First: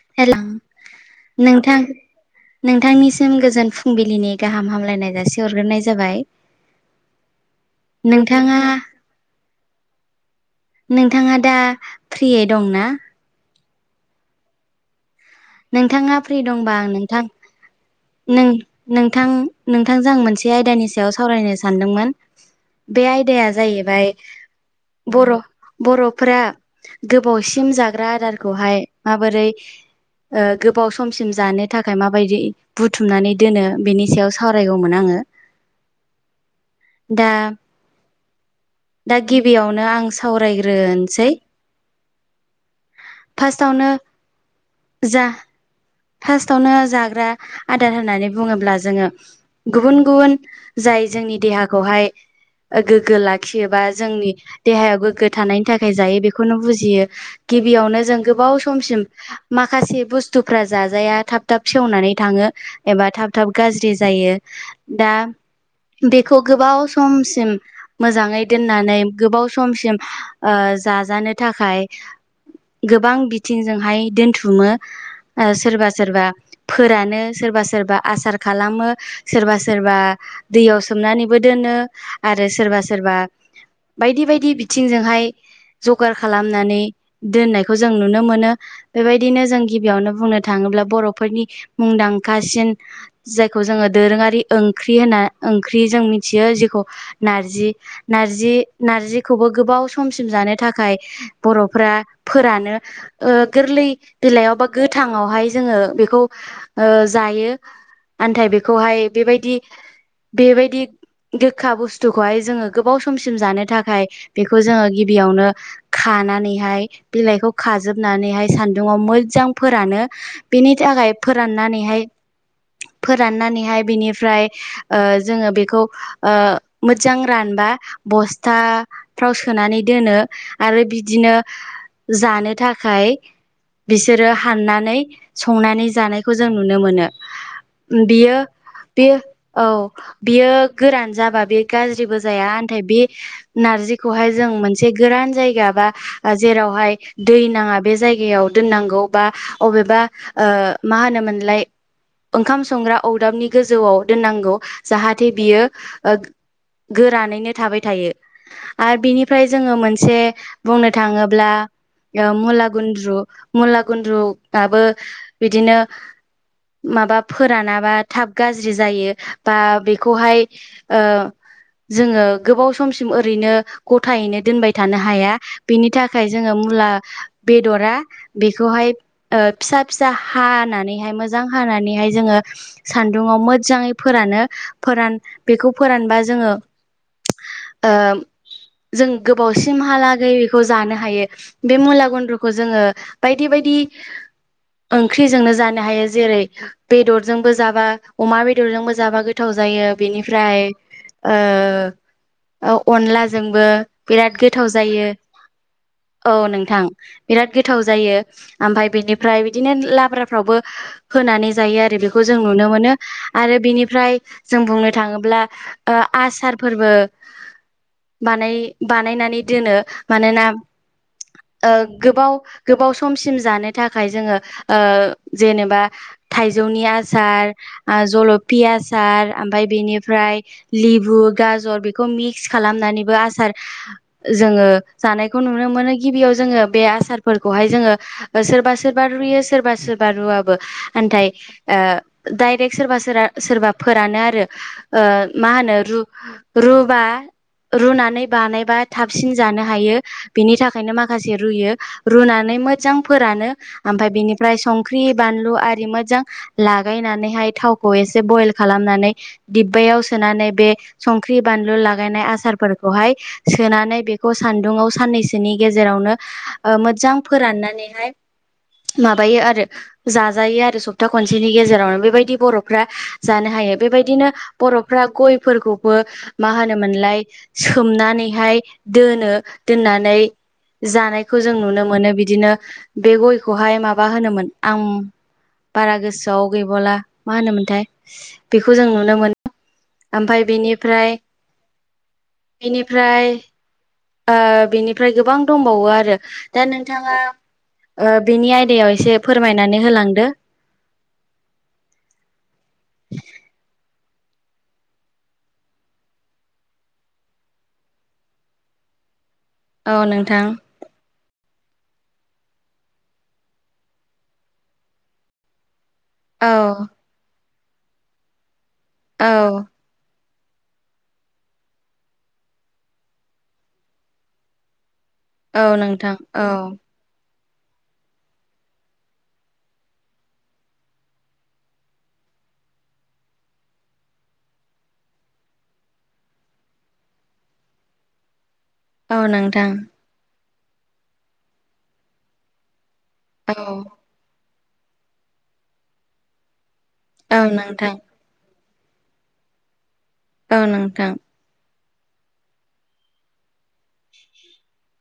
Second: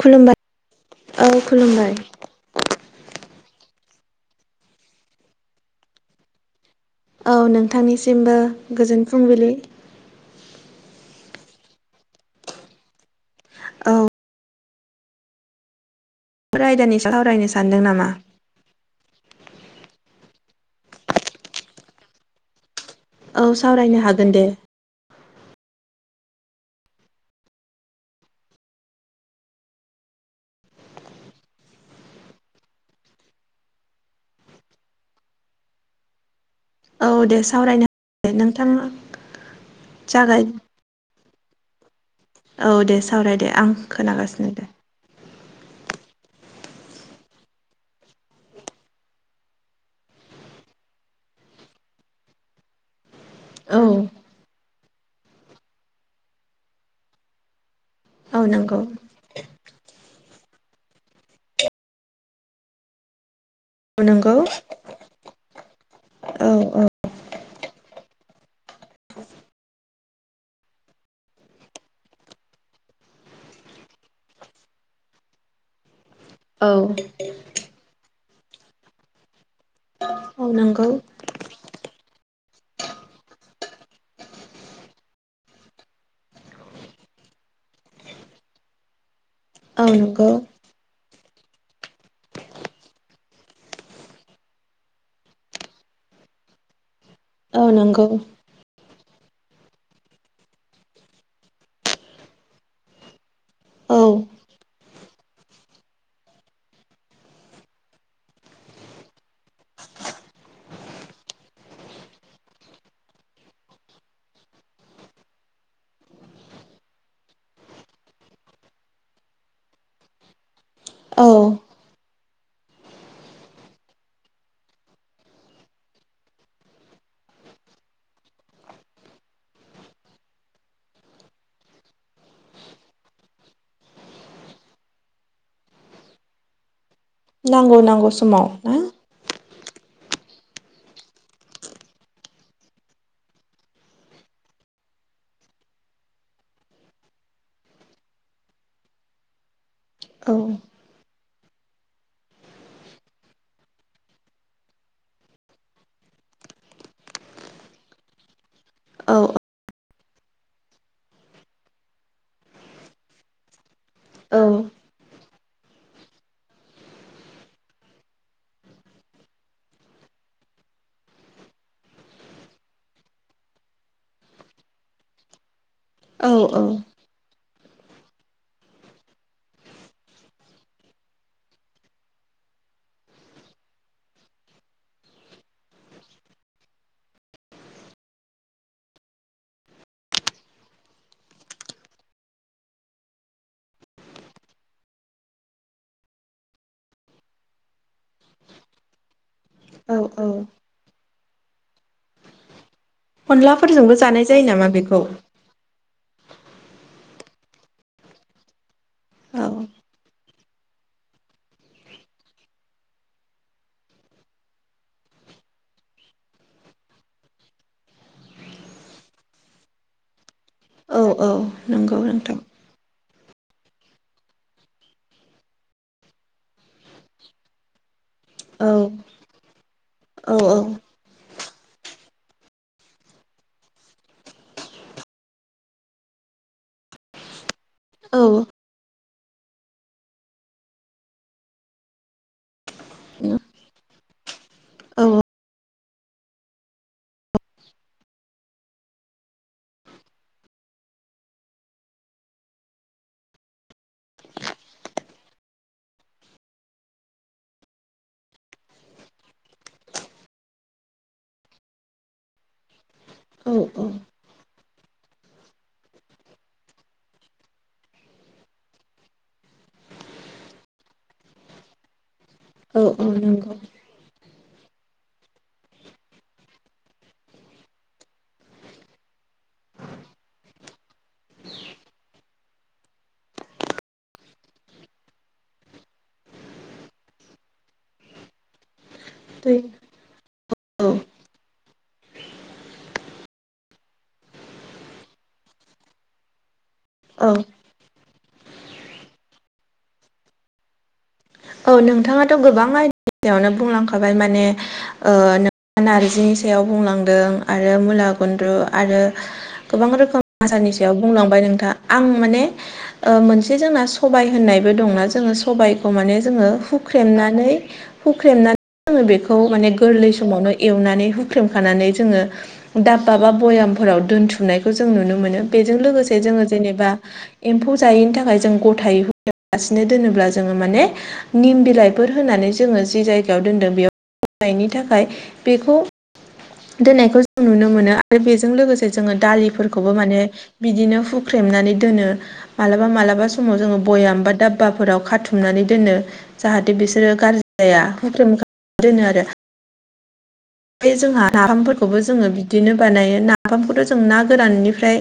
खुलुमबाय हेलौ औ नोंथां। खुलुमबाय नोंथांनिसिम गोजोन फुंबिलिनि गाहाम हामलायनाय जासिहरग्रोनाय जाबाय। औ नोंथांनिसिमबो नोंथाङा गोजोन फुंबिलि। नोंथाङा दा फ्रियै दंना? औ। नोंथाङा फ्रि दंबा आयदानि नोंथां सावरायनो सानदों नामा नों नोंथां नोंथांजों आं मोनसे आयदानि सायाव सावरायनो सानदोंमोन। बे औ आयदाया सावरायनो जाहैबाय हागोन दे जों बर' बर'फोरा गोबावसिम जाग्रा आदारखौहाय माबोरै गोबाव समसिम जानो थाखाय माबादि बुथुमनानै दोनो बेनि सायाव सावरायगौमोन आङोनो। औ दे सावरायनो दे नोंथाङा। दा गिबियावनो आं जागाय सावरायग्रोनोसै। औ दे सावराय दे आं फार्स्टआवनो खोनागासिनो दंङ जा फार्स्टआवनो जाग्रा आदार होननानै बुङोब्ला जोङो। गुबुन गुबुन जाय जोंनि देहाखौहाय गोग्गो लाखि गियोबा औ जोंनि देहायाव गोग्गो थानायनि थाखाय जायो बेखौनो बुजियो गिबियावनो जों औ गोबाव नंगौ समसिम माखासे बुस्थुफोरा जाजाया थाब थाब सेवनानै थाङो एबा थाब थाब गाज्रि औ जायो नंगौ दा बेखौ औ गोबाव औ समसिम मोजाङै दोननानै गोबाव समसिम जाजानो थाखाय गोबां बिथिंजोंहाय दोनथुमोन सोरबा सोरबा औ फोरानो सोरबा सोरबा आसार खालामो सोरबा सोरबा औ दैयाव नंगौ सोमनानैबो दोनो आरो सोरबा सोरबाखौ बायदि बायदि बिथिंजोंहाया जगार खालामनानै दोननायखौ जों नुनो मोनो बेबायदिनो जों औ गिबियावनो ओ नंगौ नो थाङोब्ला बर'फोरनि मुंदांखासिन। जायखौ जोङो दोरोङारि ओंख्रि होनना ओंख्रि जों मिथियो जेखौ औ नार्जि नंगौ नार्जि नार्जि नार्जिखौबो गोबाव समसिम जानो थाखाय बर'फोरा फोरानो गोरलै औ बेलायाव बिलाइ गोथाङावहाय जोङो बेखौ जायो आन्थाय बेखौहाय बेबादि बेबादि गोखा बुस्थुखौहाय जोङो गोबाव समसिम जानो थाखाय बेखौ जोङो गिबियावनो। खानानैहाय बिलाइखौ खाजोबनानैहाय सान्दुुंआव मोजां फोरानो बेनि थाखाय औ फोराननानैहाय। फोराननानैहाय बिनिफ्राय जोङो बेखौ मोजां रानबा बस्था। फाव सोनानै दोनो आरो बिदिनो। जानो थाखाय बिसोर आरो हाननानै संनानै जानायखौ जों नुनो मोनो। नांगौ नांगौ बियो समाव ना बियो औ बियो गोरान जाबा बेयो गाज्रिबो जाया मेथाय बे नारजिखौहाय जों मोनसे गोरान जायगा बा जेरावहाय दै नाङा बे जायगायाव ओ दोननांगौ बा अबेबा औ मा होनोमोनलाय ओ ओंखाम संग्रा अरदाबनि गोजौआव दोननांगौ जाहाथे बियो गोरानैनो थाबाय थायो। आरो औ बिनिफ्राय जोङो मोनसे बुंनो थाङोब्ला। मुला गुन्द्रु मुला गुन्द्रुआबो बिदिनो माबा फोरानाबा थाब गाज्रि जायो बा बेखौहाय ओ जोङो गोबाव समसिम ओरैनो गथायैनो दोनबाय थानो हाया बेनि थाखाय औ जोङो मुला औ बेदरा बे खौहाय फिसा फिसा हानानैहाय मोजां हानानैहाय जोङो सान्दुङाव मोजाङै फोरानो फोरान बेखौ फोरानबा जोङो ओ जों गोबावसिमहालागै बेखौ जानो हायो बे मुला गुन्द्रखौ जोङो बायदि बायदि ओंख्रिजोंनो जानो हायो जेरै बेदरजोंबो जाबा अमा बेदरजोंबो जाबा गोथाव जायो औ बेनिफ्राय ओ औ अनलाजोंबो अनलाफोरजोंबो जानाय बिराद जायो नामा गोथाव बेखौ जायो। औ नोंथां बिराद गोथाव जायो ओमफाय बेनिफ्राय औ बिदिनो लाब्रा फ्रावबो होनानै जायो आरो बेखौ जों नुनो मोनो आरो बेनिफ्राय जों बुंनो थाङोब्ला ओ आसार फोरबो बानाय बानायनानै दोनो मानोना औ औ ओ नो गोबाव गोबाव समसिम जानो थाखाय जोङो ओ जेनेबा थाइजौनि आसार जलफि औ आसार ओमफ्राय औ बेनिफ्राय औ लेबु गाजर बेखौ मिक्स खालामनानैबो आसार जोङो जानायखौ नुनो मोनो गिबियाव जोङो बे आसार फोरखौहाय जोङो औ ओ सोरबा सोरबा रुयो सोरबा सोरबा रुवाबो आनथाय ओ डायरेक्ट सोरबा सोरा सोरबा फोरानो आरो। ओ मा होनो रु रुबा रुनानै बानायबा थाबसिन जानो हायो बेनि थाखायनो माखासे रुयो रुनानै मोजां फोरानो ओमफ्राय बेनिफ्राय संख्रि बानलु आरि मोजां लागायनानैहाय थावखौ एसे बयेल खालामनानै दिब्बायाव सोनानै बे संख्रि बानलु लागायनाय आसारफोर खौहाय औ सोनानै बेखौ सान्दुङाव साननैसोनि गेजेरावनो ओ मोजां फोराननानैहाय माबायो आरो जाजायो आरो सप्ता खनसेनि गेजेरावनो बेबायदि बर' फ्रा औ औ जानो नंगौ हायो बेबायदिनो बर'फ्रा गयफोरखौबो मा होनोमोनलाय सोमनानैहाय दोनो दोननानै जानाय खौ जों नुनो मोनो बिदिनो बे गयखौहाय माबा होनोमोन आं बारा गोसोआव गैबावला मा होनोमोनथाय बेखौ जों नुनो मोनो आमफाय औ बेनिफ्राय बेनिफ्राय आ बिनिफ्राय गोबां दंबावो आरो। दा नोंथाङा औ ओ बिनि आयदायाव एसे फोरमायनानै होलांदो। औ नोंथाङाथ' गोबां आयदायावनो बुंलांखाबाय माने ओ नोंथाङा नारजिनि सायाव बुंलांदों आरो मुला गुन्द्रु आरो गोबां औ रोखोम नोंथां आसानि सायाव बुंलांबाय नोंथाङा आं माने मोनसे जोंना सबाय होननायबो दंना जोङो सबाइखौ माने जोङो औ हुख्रेमनानै हुख्रेमनानै जोङो औ बेखौ माने गोरलै समावनो एवनानै हुख्रेमखानानै जोङो दाब्बा बा भयामफोराव दोनथुमनायखौ जों नुनो मोनो औ बेजों नोंथां लोगोसे जोङो औ जेनेबा एम्फौ जायैनि थाखाय जों गथायै होगियालासिनो दोनोब्ला जोङो माने निम बिलाइफोर होनानै जोङो जि जायगायाव दोनदों बेयाव नायनि थाखाय बेखौ दोननायखौ जों नुनो मोनो आरो बेजों लोगोसे जोङो औ नोंथां दालिफोरखौबो माने बिदिनो हुख्रेमनानै दोनो मालाबा मालाबा स समाव औ जोङो बयाम बा दाब्बाफोराव खाथुमनानै दोनो। जाहाथे बिसोरो औ गाज्रि जाया नोंथां हुख्रेम खाना दोनो औ आरो नोंथां जोंहा नाफामफोरखौबो जोङो बिदिनो बानायो नाफामखौथ' जों ना गोराननिफ्राय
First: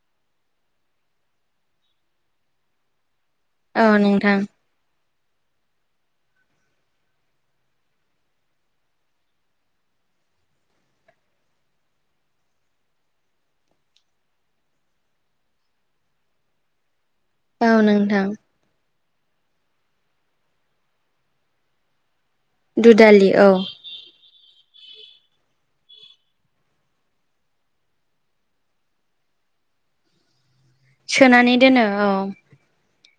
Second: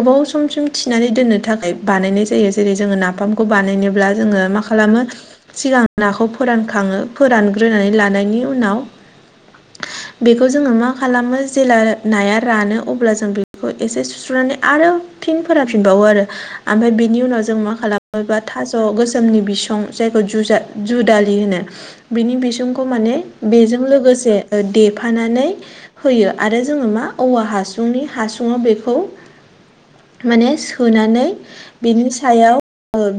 गोबाव समसिम थिनानै दोननो थाखाय बानायनाय जायो जेरै जोङो नाफाम खौ औ बानायनोब्ला नोंथां जोङो मा खालामो सिगां नाखौ फोरानखाङो फोरानग्रोनानै लानायनि उनाव [inaudible] बेखौ जोङो मा खालामो जेब्ला नाया रानो अब्ला जों बेखौ एसे सुस्रुनानै आरो फिन फोरानफिनबावो आरो ओमफ्राय बिनि उनाव जों औ मा नोंथां खालामोबा थाज' गोजोमनि बिसं जाय जुजा दुदालि बेनि बिसंखौ माने दुदालि औ बेजों जों लोगोसे देफानानै होयो आरो जोङो मा औवा हासुंनि हासुुङाव बेखौ माने सोनानै दोनो बिनि औ सायाव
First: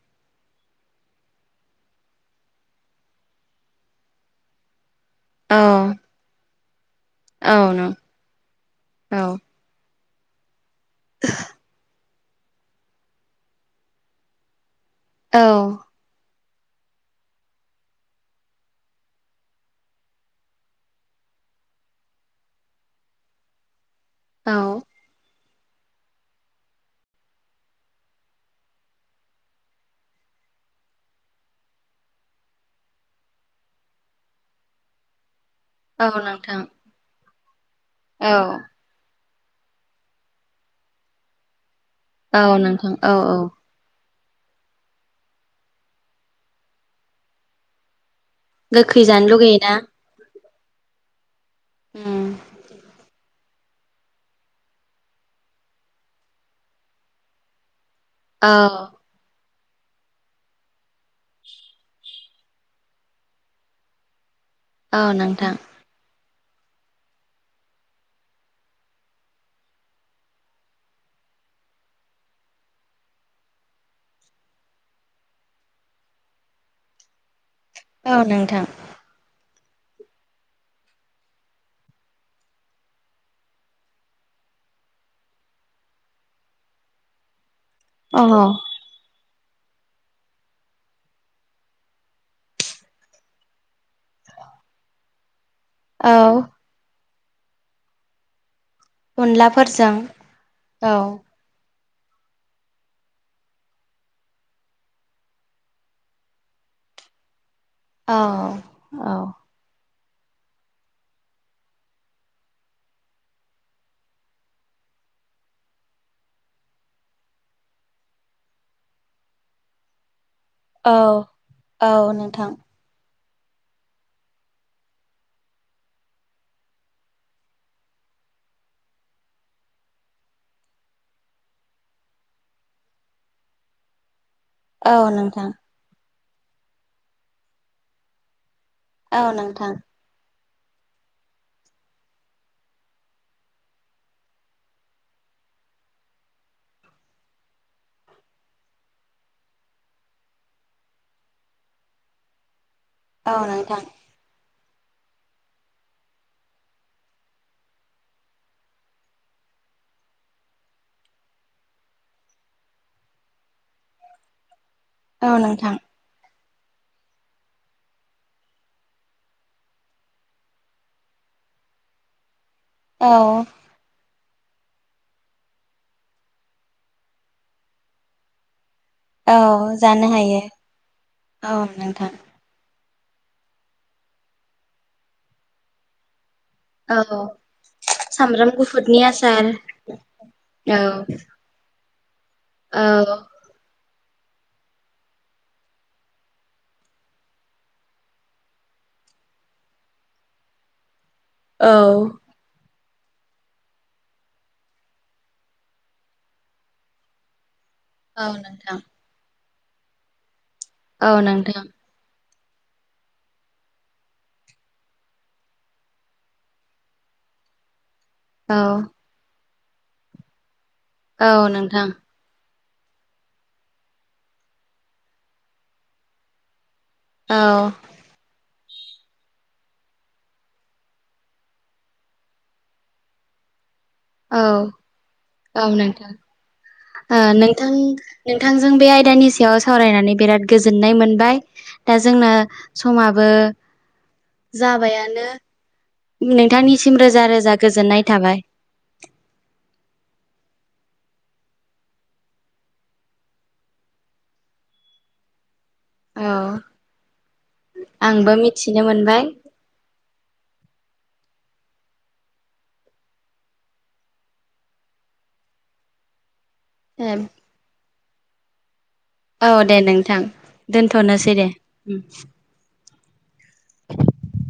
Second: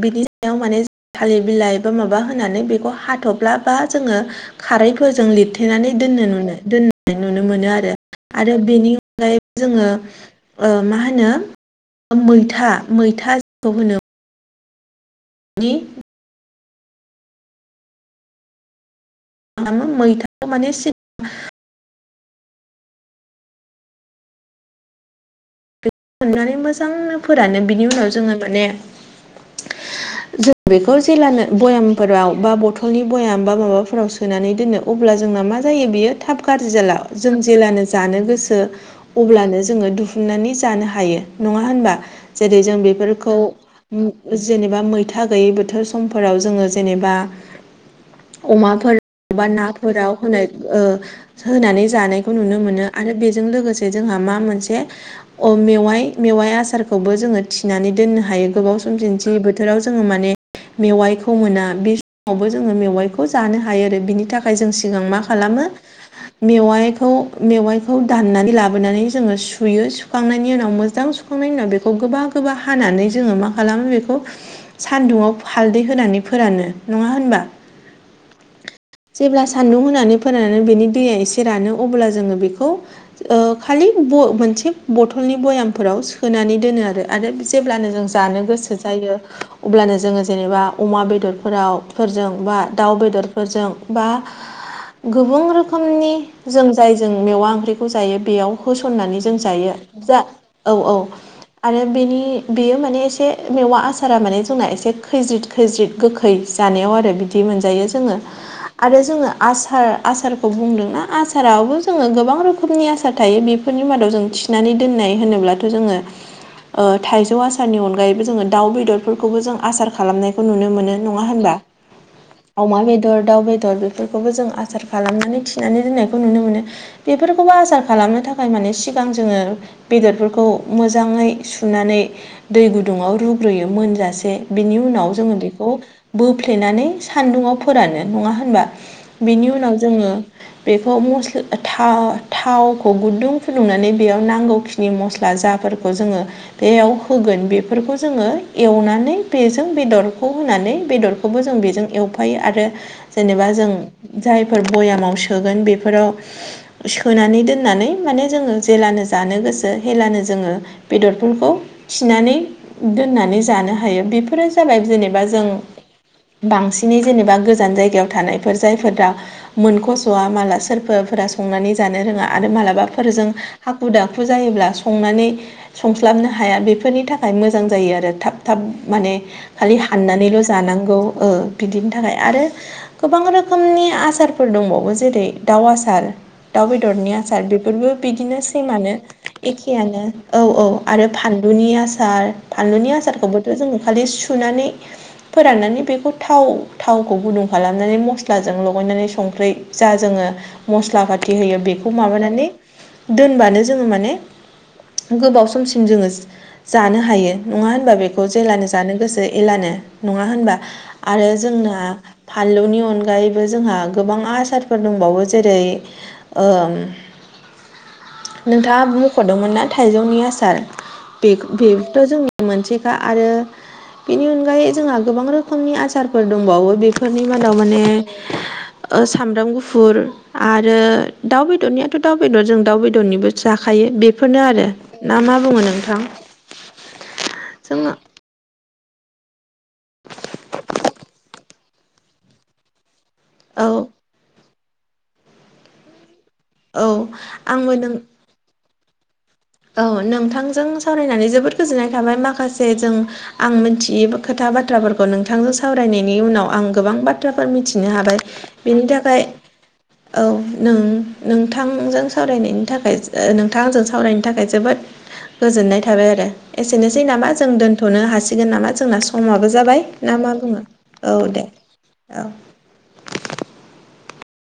बिनि सायाव माने जों थालिर बिलाइ माबा माबा होनानै बेखौ हाथ'फ्ला बा जोङो खारैफोरजों औ लिरथेनानै दोन नुनो दोननाय नुनो औ मोनो नों आरो आरो बेनि औ अनगायै जोङो मा होनो मैथा मैथाखौ होनो औ। मानि खालामो मैथाखौ माने सिद औ। थननानै मोजांनो फोरानो बिनि उनाव जोङो माने ज बेखौ जेलानो भयामफोराव बा बथलनि भयाम बा माबाफोराव सोनानै दोनो अब्ला जोंना मा जायो औ बेयो थाब नोंथां गाज्रि जाला जों जेलानो जानो औ गोसो अब्लानो जोङो दिहुननानै जानो हायो नङा होनबा औ जेरै जों नोंथां औ बेफोरखौ औ जेनेबा मैथा गैयै बोथोर समफोराव जोङो जेनेबा गोखै जानो अमाफोराव बा लुगैयोना नाफोराव होनाय होनानै उम जानायखौ नुनो मोनो आरो बे जोंहा मा मोनसे मेव आसारखौबो जोङो थनानै दननो हायो औ गोबाव सम दिन्थि बोथोराव जोङो माने मेवाइखौ मोना बे समावबो जोङो मेवाइखौ जानो हायो आरो बिनि थाखाय थाखाय जों सिगां औ मा नोंथां खालामो मेवाइखौ मेवाइखौ दाननानै लाबोनानै जोङो सुयो। सुखांनायनि उनाव मोजां सुखांनायनि उनाव बेखौ गोबा गोबा हानानै जोङो मा खालामो बेखौ सान्दुङाव हालदै होनानै फोरानो नङा होनबा? औ नोंथां। जेब्ला सान्दुं होनानै फोनानै बेनि दैया एसे रानो अब्ला जोङो बेखौ खालि ब मोनसे बथलनि भयामफोराव सोनानै दोनो आरो आरो जेब्लानो जों जानो अ गोसो जायो। अब्लानो जोङो जेनेबा अमा बेदरफोराव फोरजों बा दाउ बेदरफोरजों बा गोबां रोखोम औ रोखोमनि जों जाय जों मेवा ओंख्रिखौ जायो बेयाव होसननानै जों जायो। अनलाफोरजों जा औ औ। आरो बेनि बेयो माने एसे मेवा आसारा माने जोंना एसे खैज्रिद खैज्रिद गोखै। जानायाव आरो बिदि मोनजायो जोङो औ आरो औ जोङो आसार आसारखौ बुंदोंना आसाराबबो जोङो गोबां रोखोमनि आसार थायो बेफोरनि मादाव जों थि नानै दोननाय होनोब्लाथ जोङो थाइजौ आसारनि अनगायैबो जोङो दाउ बेदरफोरखौबो जों आसार खालामनायखौ नुनो औ मोनो नङा होनबा? औ नोंथां अमा बे दर दाउ बेदर बेफोरखौबो जों आसार खालामनानै थिनानै दोननायखौ नुनो मोनो। बेफोरखौबो आसार खालामनो थाखाय माने सिगां जोङो बेदरफोरखौ मोजाङै सुनानै दै गुदुङाव रुग्रोयो मोनजासे। बिनि औ उनाव जोङो नोंथां बेखौ बोफ्लेनानै सान्दुंङाव फोरानो नङा होनबा? औ बेनि नोंथां उनाव जोङो बेखौ मस्ला था थावखौ गुदुं फुदुंनानै बेयाव नांगौ खिनि मस्ला जाफोरखौ जोङो बेयाव होगोन बेफोरखौ जोङो एवनानै बेजों बेदरखौ होनानै बेदर खौबो जों बेजों एवफायो आरो औ जेनेबा जों नोंथां जायफोर भयामाव सोगोन बेफोराव सोनानै दोननानै माने जोङो जेलानो जानो गोसो हेलानो जोङो बेदरफोरखौ थिनानै दोननानै जानो हायो बेफोरो जाबाय जेनेबा औ जों नोंथां बांसिनै जेनेबा गोजान जायगायाव थानायफोर जायफोरा दा मोनखसवा माला सोरबाफोरा संनानै जानो रोङा आरो मालाबाफोर जों औ हाखु दाखु जायोब्ला संनानै संस्लाबनो हाया बेफोरनि थाखाय मोजां जायो आरो थाब थाब माने औ खालि जानो हायो हाननानैल जानांगौ औ बिदिनि नोंथां थाखाय आरो गोबां रोखोमनि आसारफोर दंबावो जेरै दाउ आसार दाउ औ बेदरनि आसार बेफोरबो बिदिनो सामब्राम सेमानो गुफुरनि आसार एखेयानो औ औ आरो फान लुनि आसार औ फानलुनि आसारखौबोथ जोङो खालि सुनानै फोराननानै बेखौ थाव थावखौ गुदुं खालामनानै मस्लाजों लगायनानै संख्रै जा जोङो मस्ला फाथि होयो औ बेखौ माबानानै दोनबानो जोंङो माने गोबाव समसिम जोंङो जानो हायो नङा होनबा बे औ जेला नोंथां जानो गोसो एलानो नङा होनबा औ आरो नोंथां जोंना फानलुनि अनगायैबो जोंहा गोबां आसारफोर दंबावो जेरै नोंथांङा औ मख'दोंमोन ना थाइजौनि आसार बेखौ औ नोंथां बेबोथ' जोंनि मोनसेखा आरो बेनि अनगायै जोंहा गोबां रोखोमनि आसारफोर दंबावो बे फोरनि मादाव औ माने सामब्राम गुफुर आरो दाउ बेदरनियाथ' दाउ बेदर जों दाउ बेदरनिबो जाखायो बेफोरनो औ आरो ना मा बुंङो नोंथां नोंथां जोङो नोंथांजों बे आयदानि सायाव सावरायनानै बिराद गोजोननाय मोनबाय दा जोंना समाबो औ जाबायानो औ नोंथांनिसिम रोजा रोजा आंबो नों गोजोननाय थाबाय औ नोंथांजों सावरायनानै जोबोद गोजोननाय थाबाय माखासे जों आं मिथियि खोथा बाथ्राफोर खौ नोंथांजों सावरायनायनि औ उनाव आं गोबां बाथ्राफोर मिथिनो हाबाय आंबो मिथिनो बेनि मोनबाय थाखाय औ नों नोंथांजों सावरायनायनि थाखाय नोंथाङा आंजों सावरायनाय थाखाय जोबोद गोजोननाय थाबाय आरो एसेनोसै नामा जों दोनथनो हासिगोन नामा जोंना औ समाबो दे जाबाय ना नोंथां मा बुंङो औ दोनथ'नोसै दे उम औ